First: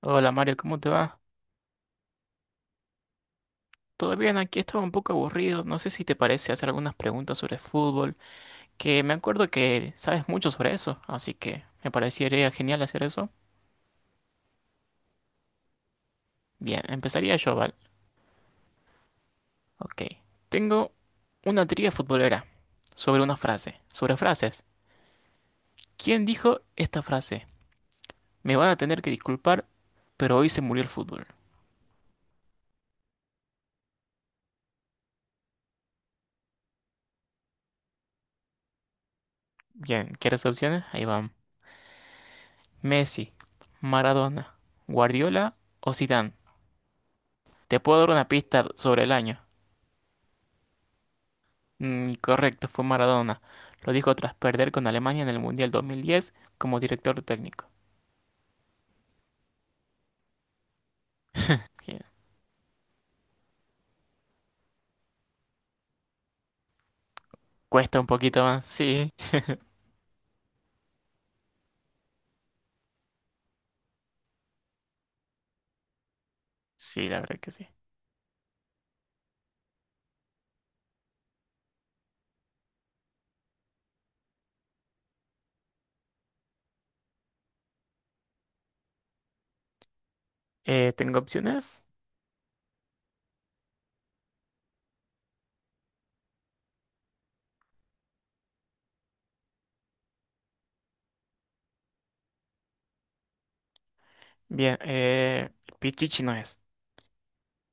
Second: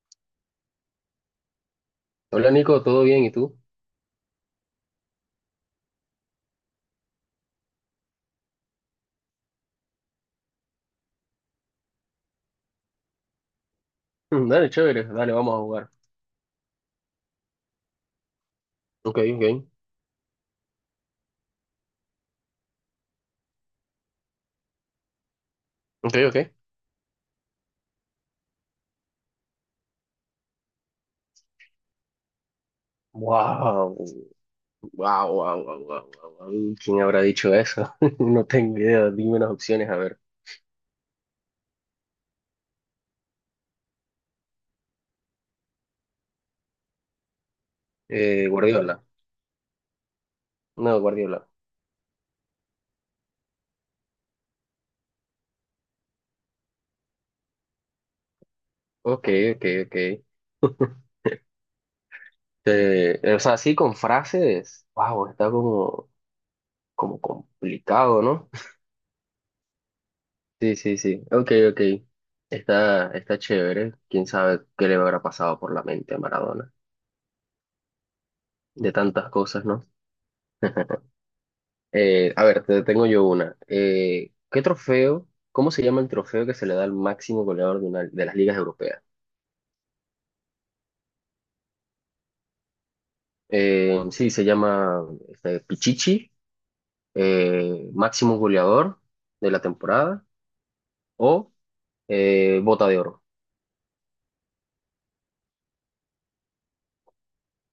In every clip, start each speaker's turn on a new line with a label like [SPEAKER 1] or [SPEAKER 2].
[SPEAKER 1] Hola Mario, ¿cómo te va?
[SPEAKER 2] Hola Nico, ¿todo bien? ¿Y tú?
[SPEAKER 1] Todo bien, aquí estaba un poco aburrido. No sé si te parece hacer algunas preguntas sobre fútbol, que me acuerdo que sabes mucho sobre eso, así que me parecería genial hacer eso.
[SPEAKER 2] Mm, dale, chévere, dale, vamos a jugar.
[SPEAKER 1] Bien, empezaría yo, ¿vale?
[SPEAKER 2] Ok, ok,
[SPEAKER 1] Ok. Tengo una trivia futbolera sobre una frase, sobre frases.
[SPEAKER 2] ok,
[SPEAKER 1] ¿Quién
[SPEAKER 2] ok.
[SPEAKER 1] dijo esta frase? Me van a tener que disculpar, pero hoy se murió el fútbol.
[SPEAKER 2] Wow, wow, wow, wow, wow, wow, wow. ¿Quién habrá dicho eso? No tengo idea, dime unas opciones, a
[SPEAKER 1] Bien,
[SPEAKER 2] ver.
[SPEAKER 1] ¿quieres opciones? Ahí van. Messi, Maradona, Guardiola o Zidane. Te puedo dar una pista sobre
[SPEAKER 2] Guardiola.
[SPEAKER 1] el año.
[SPEAKER 2] No, Guardiola.
[SPEAKER 1] Correcto, fue Maradona. Lo dijo tras perder con Alemania en el Mundial 2010 como director técnico.
[SPEAKER 2] Ok, ok, ok.
[SPEAKER 1] Bien.
[SPEAKER 2] O sea, así con frases. Wow, está como
[SPEAKER 1] Cuesta un
[SPEAKER 2] complicado,
[SPEAKER 1] poquito
[SPEAKER 2] ¿no?
[SPEAKER 1] más, sí.
[SPEAKER 2] Sí, sí, sí. Ok, ok. Está chévere. ¿Quién sabe qué le habrá pasado por la mente a Maradona?
[SPEAKER 1] Sí, la verdad que sí.
[SPEAKER 2] De tantas cosas, ¿no? A ver, te tengo yo una. ¿qué trofeo? ¿Cómo se llama el trofeo que se le da al máximo goleador de las ligas europeas?
[SPEAKER 1] ¿Tengo opciones?
[SPEAKER 2] Sí, se llama Pichichi, máximo goleador de la temporada o Bota de Oro.
[SPEAKER 1] Bien, Pichichi no es.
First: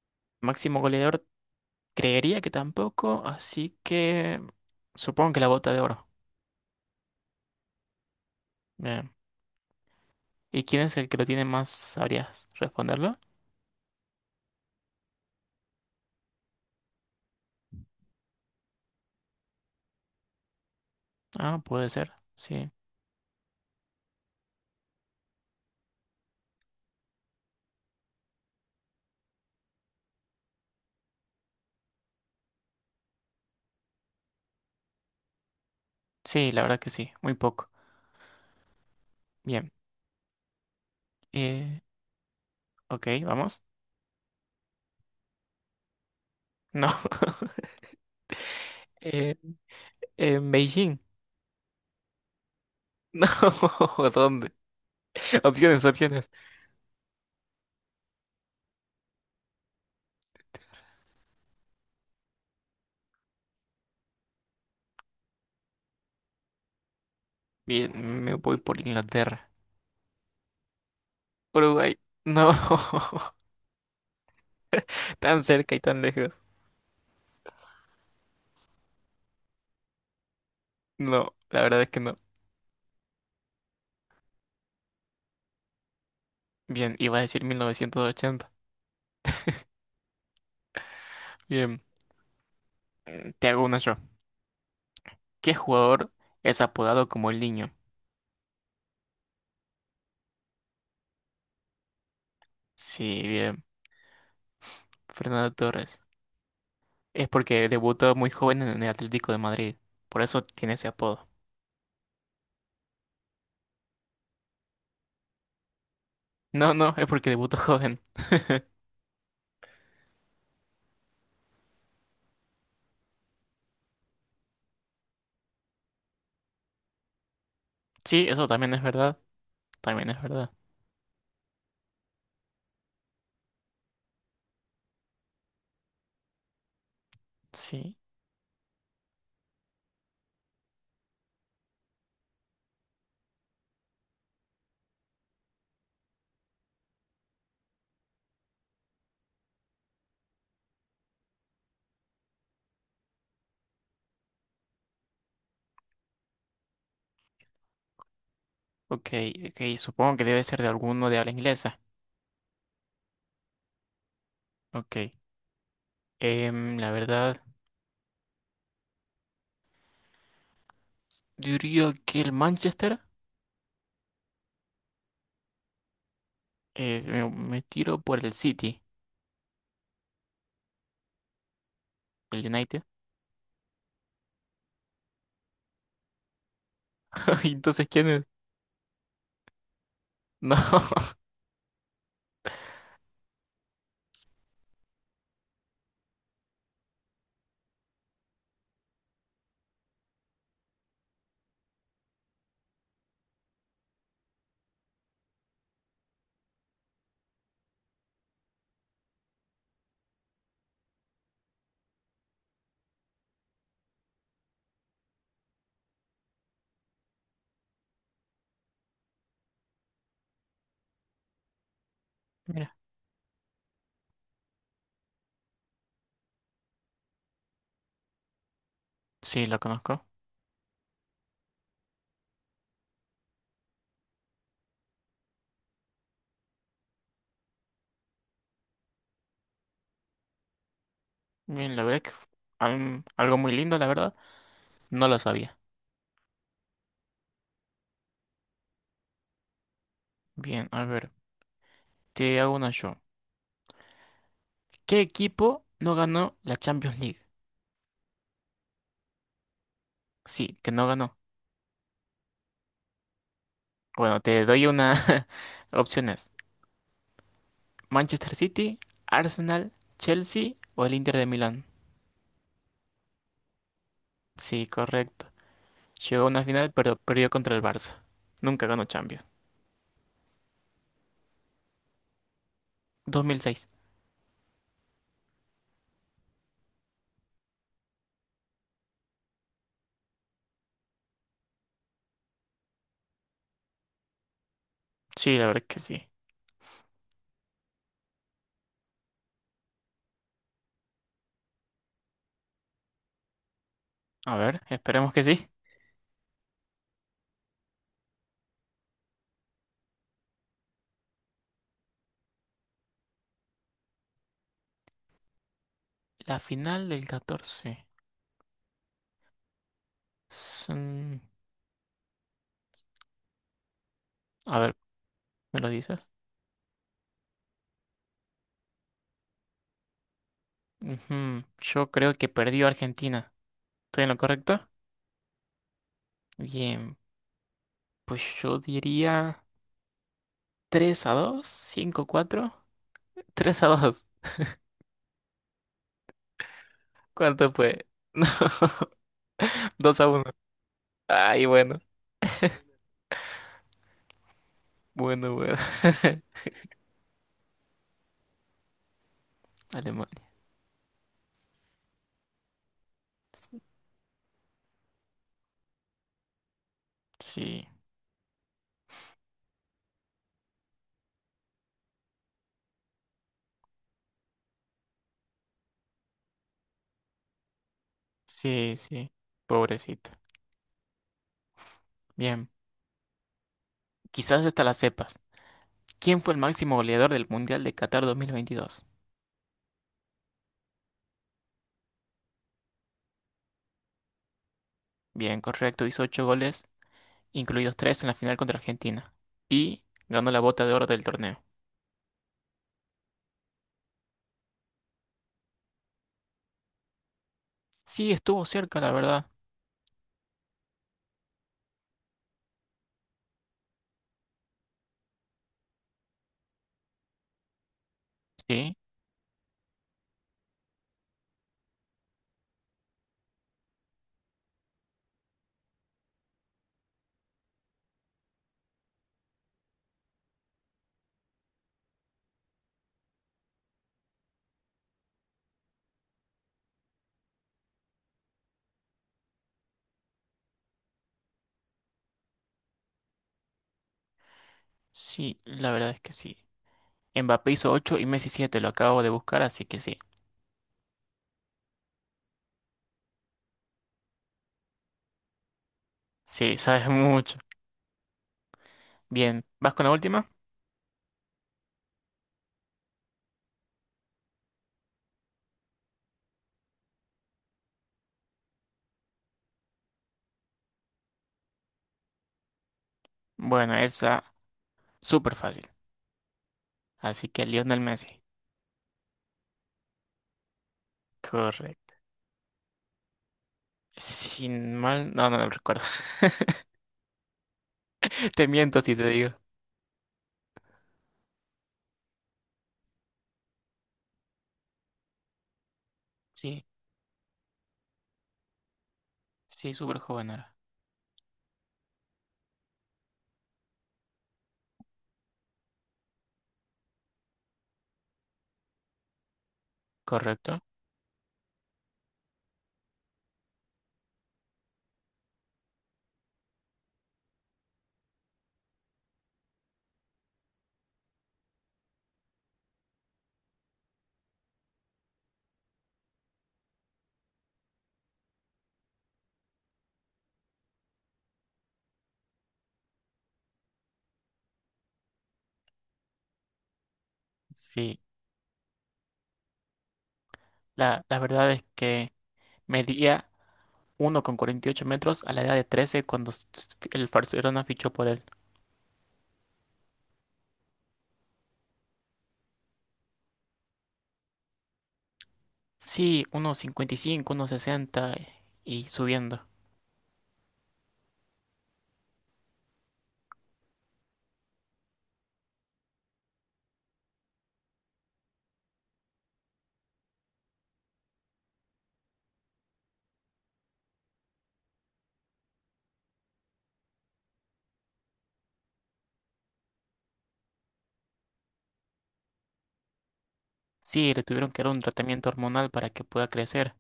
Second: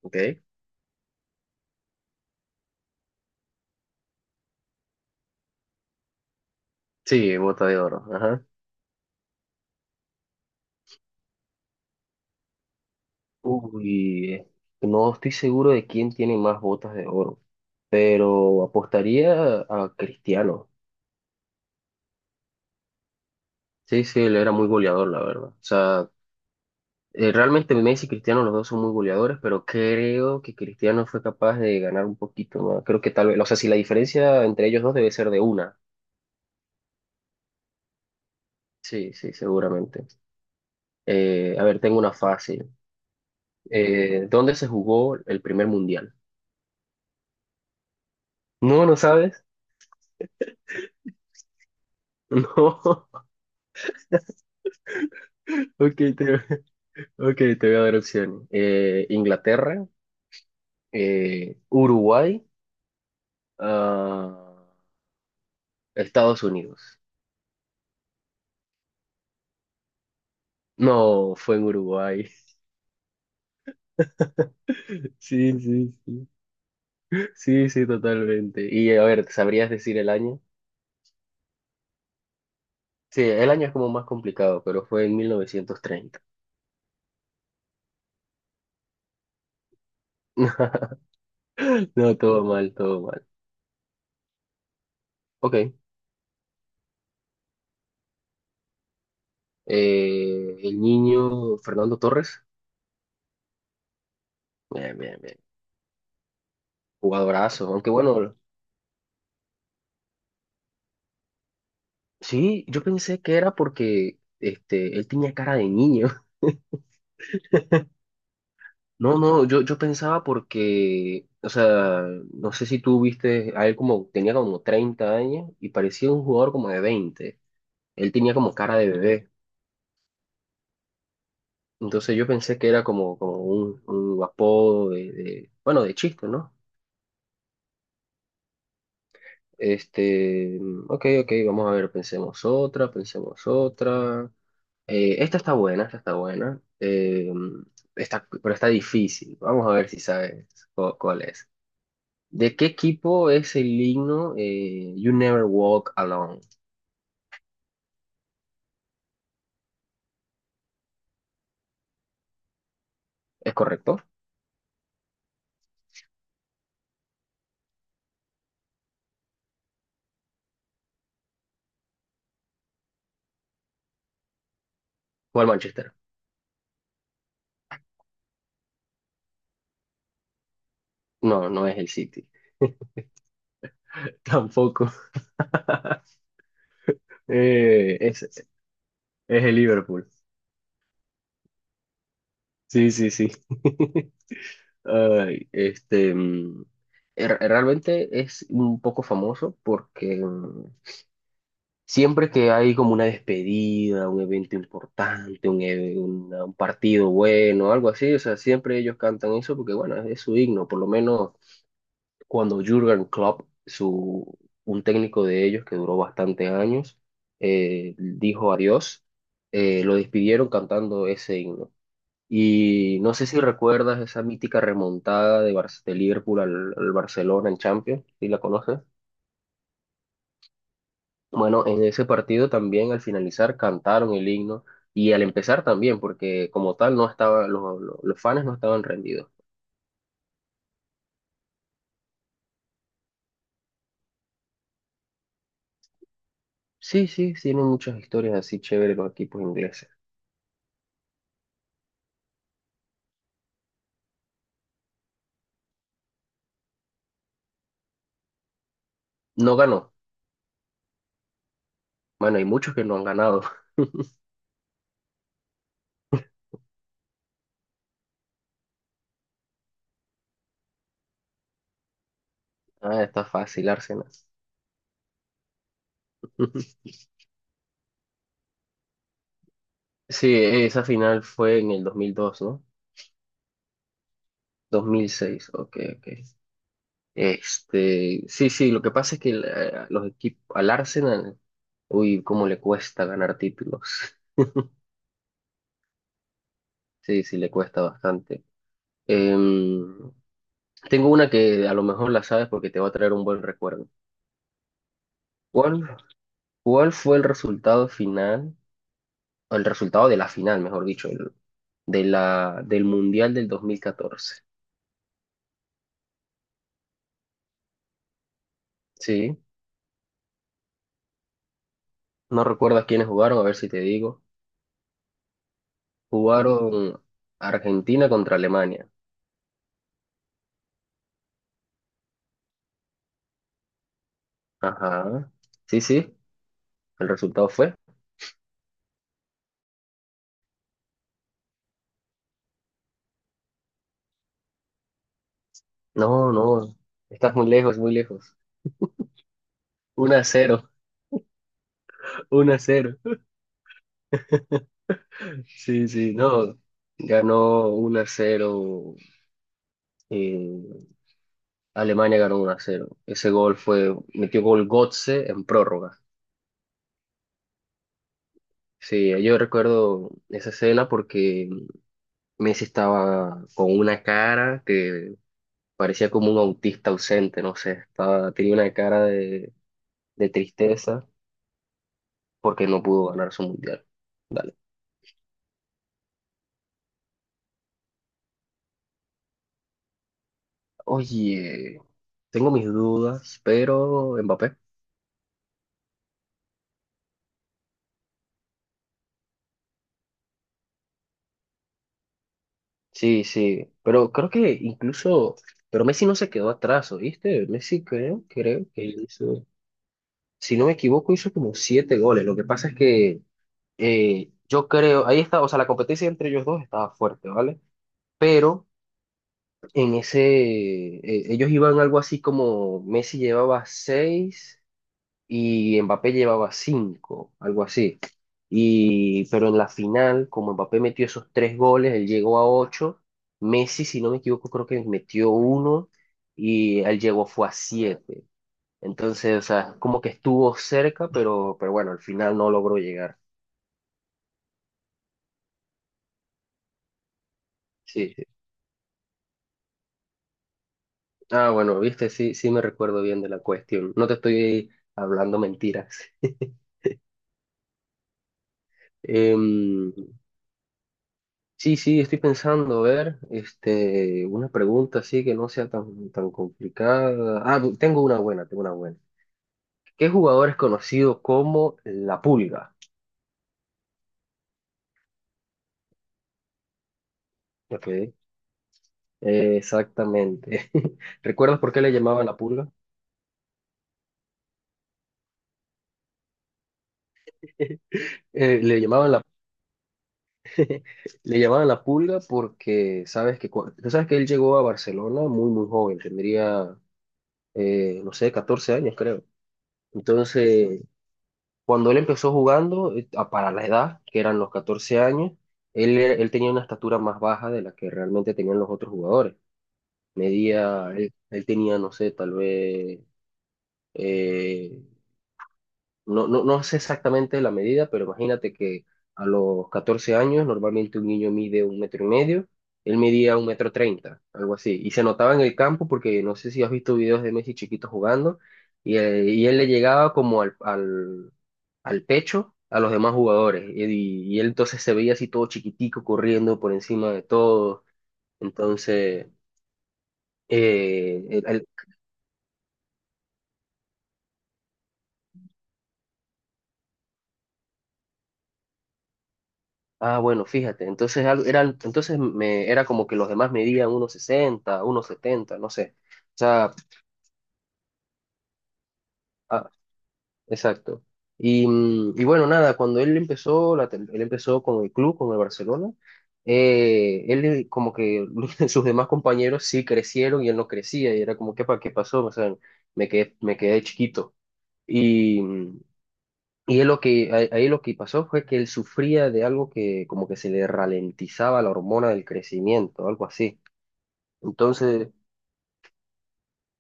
[SPEAKER 2] ¿Ok?
[SPEAKER 1] Máximo goleador, creería que tampoco, así que supongo que la bota de oro.
[SPEAKER 2] Sí, Bota de Oro. Ajá.
[SPEAKER 1] Bien. ¿Y quién es el que lo tiene más? ¿Sabrías responderlo?
[SPEAKER 2] Uy, eh, no estoy seguro de quién tiene más botas de oro, pero apostaría a Cristiano.
[SPEAKER 1] Ah, puede ser, sí.
[SPEAKER 2] Sí, sí, él era muy goleador, la verdad. O sea, eh, realmente Messi y Cristiano, los dos son muy goleadores, pero creo que Cristiano fue capaz de ganar un poquito más. Creo que tal vez, o sea, si la diferencia entre ellos dos debe ser de una.
[SPEAKER 1] Sí, la verdad que sí, muy poco.
[SPEAKER 2] Sí, sí,
[SPEAKER 1] Bien.
[SPEAKER 2] seguramente. A ver,
[SPEAKER 1] Eh,
[SPEAKER 2] tengo una fácil.
[SPEAKER 1] ok, vamos.
[SPEAKER 2] ¿dónde se jugó el primer mundial?
[SPEAKER 1] No.
[SPEAKER 2] No, ¿no sabes?
[SPEAKER 1] En Beijing.
[SPEAKER 2] No.
[SPEAKER 1] No, ¿dónde? Opciones,
[SPEAKER 2] Ok,
[SPEAKER 1] opciones.
[SPEAKER 2] te, ok, te voy a dar opciones. Inglaterra, Uruguay, ah, Estados Unidos.
[SPEAKER 1] Bien, me voy por Inglaterra.
[SPEAKER 2] No, fue en
[SPEAKER 1] Uruguay.
[SPEAKER 2] Uruguay.
[SPEAKER 1] No, tan
[SPEAKER 2] Sí,
[SPEAKER 1] cerca y
[SPEAKER 2] sí,
[SPEAKER 1] tan
[SPEAKER 2] sí.
[SPEAKER 1] lejos.
[SPEAKER 2] Sí, sí, totalmente. Y a ver, ¿sabrías decir el año?
[SPEAKER 1] No, la verdad es que no.
[SPEAKER 2] Sí, el año es como más complicado, pero fue en 1930.
[SPEAKER 1] Bien, iba a decir 1980. Bien,
[SPEAKER 2] No, todo mal, todo mal.
[SPEAKER 1] te hago una yo. ¿Qué
[SPEAKER 2] Ok,
[SPEAKER 1] jugador es apodado como el niño?
[SPEAKER 2] el niño Fernando Torres.
[SPEAKER 1] Sí, bien,
[SPEAKER 2] Bien, bien, bien.
[SPEAKER 1] Fernando Torres. Es
[SPEAKER 2] Jugadorazo.
[SPEAKER 1] porque
[SPEAKER 2] Aunque
[SPEAKER 1] debutó muy
[SPEAKER 2] bueno,
[SPEAKER 1] joven en el Atlético de Madrid. Por eso tiene ese apodo.
[SPEAKER 2] sí, yo pensé que era porque él tenía cara de niño.
[SPEAKER 1] No, no, es porque debutó joven.
[SPEAKER 2] No, no, yo pensaba porque, o sea, no sé si tú viste a él como, tenía como 30 años y parecía un jugador como de 20. Él
[SPEAKER 1] Sí,
[SPEAKER 2] tenía
[SPEAKER 1] eso
[SPEAKER 2] como
[SPEAKER 1] también
[SPEAKER 2] cara
[SPEAKER 1] es
[SPEAKER 2] de
[SPEAKER 1] verdad.
[SPEAKER 2] bebé.
[SPEAKER 1] También es verdad.
[SPEAKER 2] Entonces yo pensé que era como, como un apodo de de chiste, ¿no?
[SPEAKER 1] Sí.
[SPEAKER 2] Ok, ok, vamos a ver, pensemos otra, pensemos otra. Esta está buena, esta está buena. Pero está difícil. Vamos a ver si sabes cuál es. ¿De qué equipo es el himno You Never Walk Alone?
[SPEAKER 1] Ok, ok, supongo que debe ser de alguno de habla inglesa.
[SPEAKER 2] ¿Es correcto?
[SPEAKER 1] Ok, la verdad, diría que el Manchester,
[SPEAKER 2] ¿O el Manchester?
[SPEAKER 1] me tiro por el City,
[SPEAKER 2] No, no es el City.
[SPEAKER 1] el United.
[SPEAKER 2] Tampoco.
[SPEAKER 1] Entonces,
[SPEAKER 2] Eh,
[SPEAKER 1] ¿quién es?
[SPEAKER 2] es, es el Liverpool.
[SPEAKER 1] No,
[SPEAKER 2] Sí, sí, sí. Ay, este, mm, er- Realmente es un poco famoso porque siempre que hay como una despedida, un evento importante, un partido bueno, algo así, o sea, siempre ellos cantan eso porque, bueno, es su himno. Por lo menos cuando Jürgen Klopp, un técnico de ellos que duró bastantes años, dijo adiós, lo despidieron cantando ese himno.
[SPEAKER 1] mira,
[SPEAKER 2] Y no sé si recuerdas esa mítica remontada de Liverpool al Barcelona en Champions, si la conoces.
[SPEAKER 1] sí, lo conozco.
[SPEAKER 2] Bueno, en ese partido también al finalizar cantaron el himno y al empezar también, porque como tal no estaba, los fans no estaban rendidos.
[SPEAKER 1] Bien, la verdad es que algo muy lindo, la verdad, no lo sabía.
[SPEAKER 2] Sí, sí, tienen muchas historias así chéveres los equipos ingleses.
[SPEAKER 1] Bien, a ver, te hago una yo. ¿Qué equipo no ganó la Champions League?
[SPEAKER 2] No ganó.
[SPEAKER 1] Sí, que no ganó.
[SPEAKER 2] Bueno, hay muchos que no han ganado.
[SPEAKER 1] Bueno, te doy una opciones. Manchester City, Arsenal, Chelsea o el Inter de Milán.
[SPEAKER 2] Ah, está fácil, Arsenal.
[SPEAKER 1] Sí, correcto. Llegó a una final, pero perdió contra el Barça. Nunca ganó Champions.
[SPEAKER 2] Sí, esa final fue en el 2002, ¿no?
[SPEAKER 1] 2006.
[SPEAKER 2] 2006. Ok, ok. Sí, sí, lo que pasa es que los equipos, al Arsenal, uy, cómo le cuesta ganar títulos.
[SPEAKER 1] Sí, la verdad es que sí.
[SPEAKER 2] Sí, sí, le cuesta bastante. Em, tengo una que a lo mejor la sabes porque te va a traer un buen recuerdo.
[SPEAKER 1] A ver, esperemos que sí.
[SPEAKER 2] ¿Cuál, cuál fue el resultado final, o el resultado de la final, mejor dicho, de del Mundial del 2014.
[SPEAKER 1] La final del catorce.
[SPEAKER 2] Sí,
[SPEAKER 1] Son-
[SPEAKER 2] no recuerdas quiénes jugaron, a ver si te digo.
[SPEAKER 1] A ver, ¿me lo dices?
[SPEAKER 2] Jugaron Argentina contra Alemania.
[SPEAKER 1] Ujú, yo creo que perdió Argentina. ¿Estoy en lo correcto?
[SPEAKER 2] Ajá, sí, sí,
[SPEAKER 1] Bien,
[SPEAKER 2] el resultado fue.
[SPEAKER 1] pues yo diría 3 a dos, cinco a 4. 3 a 2.
[SPEAKER 2] No, no, estás muy
[SPEAKER 1] ¿Cuánto
[SPEAKER 2] lejos,
[SPEAKER 1] fue?
[SPEAKER 2] muy
[SPEAKER 1] No,
[SPEAKER 2] lejos.
[SPEAKER 1] 2 a
[SPEAKER 2] 1 a
[SPEAKER 1] uno.
[SPEAKER 2] cero,
[SPEAKER 1] Ay, bueno,
[SPEAKER 2] 1 a cero.
[SPEAKER 1] bueno, bueno.
[SPEAKER 2] Sí, sí, no. Ganó 1 a cero.
[SPEAKER 1] Alemania.
[SPEAKER 2] eh, Alemania ganó 1 a cero. Ese gol fue, metió gol Götze en prórroga.
[SPEAKER 1] Sí,
[SPEAKER 2] Sí, yo recuerdo esa escena porque Messi estaba con una cara que parecía como un autista ausente, no sé, estaba, tenía una
[SPEAKER 1] sí,
[SPEAKER 2] cara
[SPEAKER 1] sí. Pobrecito.
[SPEAKER 2] de tristeza
[SPEAKER 1] Bien,
[SPEAKER 2] porque no pudo ganar su mundial.
[SPEAKER 1] quizás hasta la sepas. ¿Quién fue el máximo goleador del Mundial de Qatar 2022?
[SPEAKER 2] Oye, tengo mis dudas, pero Mbappé.
[SPEAKER 1] Bien, correcto, hizo 8 goles, incluidos 3 en la final contra Argentina. Y ganó la bota de oro del torneo.
[SPEAKER 2] Sí, sí, pero creo que incluso, pero Messi no se quedó atrás, ¿oíste? Messi
[SPEAKER 1] Sí,
[SPEAKER 2] creo,
[SPEAKER 1] estuvo
[SPEAKER 2] creo
[SPEAKER 1] cerca,
[SPEAKER 2] que
[SPEAKER 1] la verdad.
[SPEAKER 2] hizo, si no me equivoco, hizo como 7 goles. Lo que pasa es que yo creo, ahí está, o sea, la competencia entre ellos dos estaba fuerte, ¿vale? Pero
[SPEAKER 1] Sí,
[SPEAKER 2] en ese, ellos iban algo así como Messi llevaba seis, y Mbappé llevaba cinco, algo así. Y, pero en la final, como Mbappé metió esos tres goles, él llegó a ocho. Messi, si no me equivoco, creo que metió uno y él llegó fue a siete. Entonces, o sea, como que estuvo cerca, pero bueno, al final no logró llegar.
[SPEAKER 1] sí, la verdad es que sí. Mbappé hizo ocho y
[SPEAKER 2] Sí, sí.
[SPEAKER 1] Messi siete, lo acabo de buscar, así que sí.
[SPEAKER 2] Ah, bueno, viste, sí, sí me recuerdo bien de la cuestión. No te estoy hablando mentiras.
[SPEAKER 1] Sí, sabes mucho.
[SPEAKER 2] Em,
[SPEAKER 1] Bien, ¿vas con la última?
[SPEAKER 2] sí, sí, estoy pensando, a ver, una pregunta así que no sea tan, tan complicada. Ah, tengo una buena, tengo una buena. ¿Qué jugador es conocido como la pulga?
[SPEAKER 1] Bueno, esa súper fácil. Así que Lionel
[SPEAKER 2] Ok,
[SPEAKER 1] Messi.
[SPEAKER 2] exactamente. ¿Recuerdas por qué le
[SPEAKER 1] Correcto.
[SPEAKER 2] llamaban la pulga?
[SPEAKER 1] Sin mal, no, no lo recuerdo. Te
[SPEAKER 2] Eh, le
[SPEAKER 1] miento si te
[SPEAKER 2] llamaban la,
[SPEAKER 1] digo.
[SPEAKER 2] le llamaban la pulga porque sabes que, tú sabes que él llegó a Barcelona muy, muy joven,
[SPEAKER 1] Sí.
[SPEAKER 2] tendría, no sé, 14 años, creo.
[SPEAKER 1] Sí, súper joven era.
[SPEAKER 2] Entonces, cuando él empezó jugando, para la edad, que eran los 14 años, él tenía una estatura más baja de la que realmente tenían los otros jugadores.
[SPEAKER 1] Correcto.
[SPEAKER 2] Medía, él tenía, no sé, tal vez eh, no sé exactamente la medida, pero imagínate que a los 14 años normalmente un niño mide un metro y medio, él medía un metro treinta, algo así, y se notaba en el campo porque no sé si has visto videos de Messi chiquito jugando, y él le llegaba como al pecho a los demás jugadores, y él entonces se veía así todo chiquitico corriendo por encima de todos,
[SPEAKER 1] Sí,
[SPEAKER 2] entonces
[SPEAKER 1] la
[SPEAKER 2] eh,
[SPEAKER 1] verdad es
[SPEAKER 2] el-
[SPEAKER 1] que medía 1,48 metros a la edad de 13 cuando el Barcelona fichó por él.
[SPEAKER 2] ah, bueno, fíjate, era como que los demás medían uno sesenta, uno setenta, no sé.
[SPEAKER 1] Sí,
[SPEAKER 2] O
[SPEAKER 1] uno
[SPEAKER 2] sea,
[SPEAKER 1] 1,60 y cinco, 1,60 y subiendo.
[SPEAKER 2] ah, exacto. Y, mm, y bueno, nada, cuando él empezó, él empezó con el club, con el Barcelona, él como que sus demás compañeros sí crecieron y él no crecía, y era como, ¿qué pasó? O sea, me quedé chiquito. Y, mm, y él lo que, ahí lo que pasó fue que él sufría de algo que como que se le ralentizaba la hormona del crecimiento, algo así.
[SPEAKER 1] Sí, le tuvieron que dar un
[SPEAKER 2] Entonces,
[SPEAKER 1] tratamiento hormonal para que pueda crecer.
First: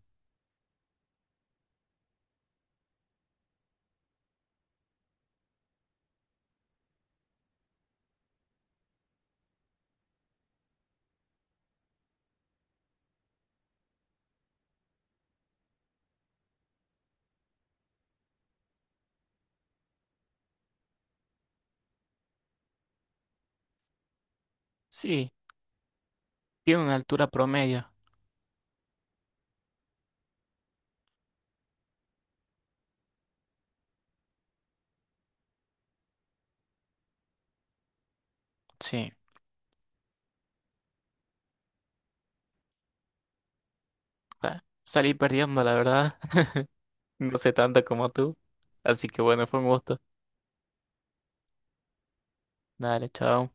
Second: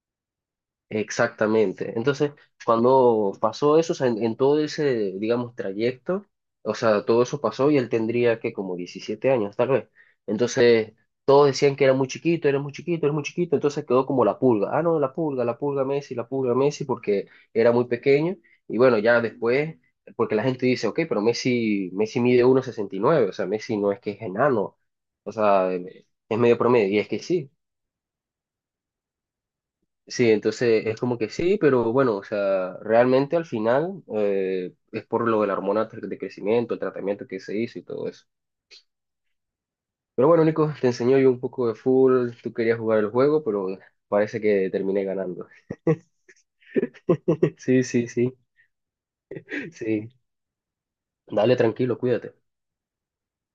[SPEAKER 2] exactamente. Entonces, cuando pasó eso, o sea, en todo ese, digamos, trayecto, o sea, todo eso pasó y él tendría que como 17 años, tal vez. Entonces, todos decían que era muy chiquito, era muy chiquito, era muy chiquito, entonces quedó como la pulga. Ah, no, la pulga Messi, porque era muy pequeño. Y bueno, ya después, porque la gente dice, ok, pero Messi mide uno sesenta y nueve, o sea, Messi no es que es enano,
[SPEAKER 1] Sí,
[SPEAKER 2] o sea, es medio
[SPEAKER 1] tiene
[SPEAKER 2] promedio,
[SPEAKER 1] una
[SPEAKER 2] y es que
[SPEAKER 1] altura
[SPEAKER 2] sí.
[SPEAKER 1] promedio.
[SPEAKER 2] Sí, entonces es como que sí, pero bueno, o sea, realmente al final es por lo de la hormona de crecimiento, el tratamiento que se hizo y todo eso.
[SPEAKER 1] Sí,
[SPEAKER 2] Pero bueno, Nico, te enseñó yo un poco de fútbol, tú querías jugar el juego, pero parece que terminé
[SPEAKER 1] salí
[SPEAKER 2] ganando.
[SPEAKER 1] perdiendo, la verdad. No sé tanto
[SPEAKER 2] Sí, sí,
[SPEAKER 1] como
[SPEAKER 2] sí,
[SPEAKER 1] tú. Así que bueno, fue un gusto.
[SPEAKER 2] sí. Dale, tranquilo, cuídate.
[SPEAKER 1] Dale, chao.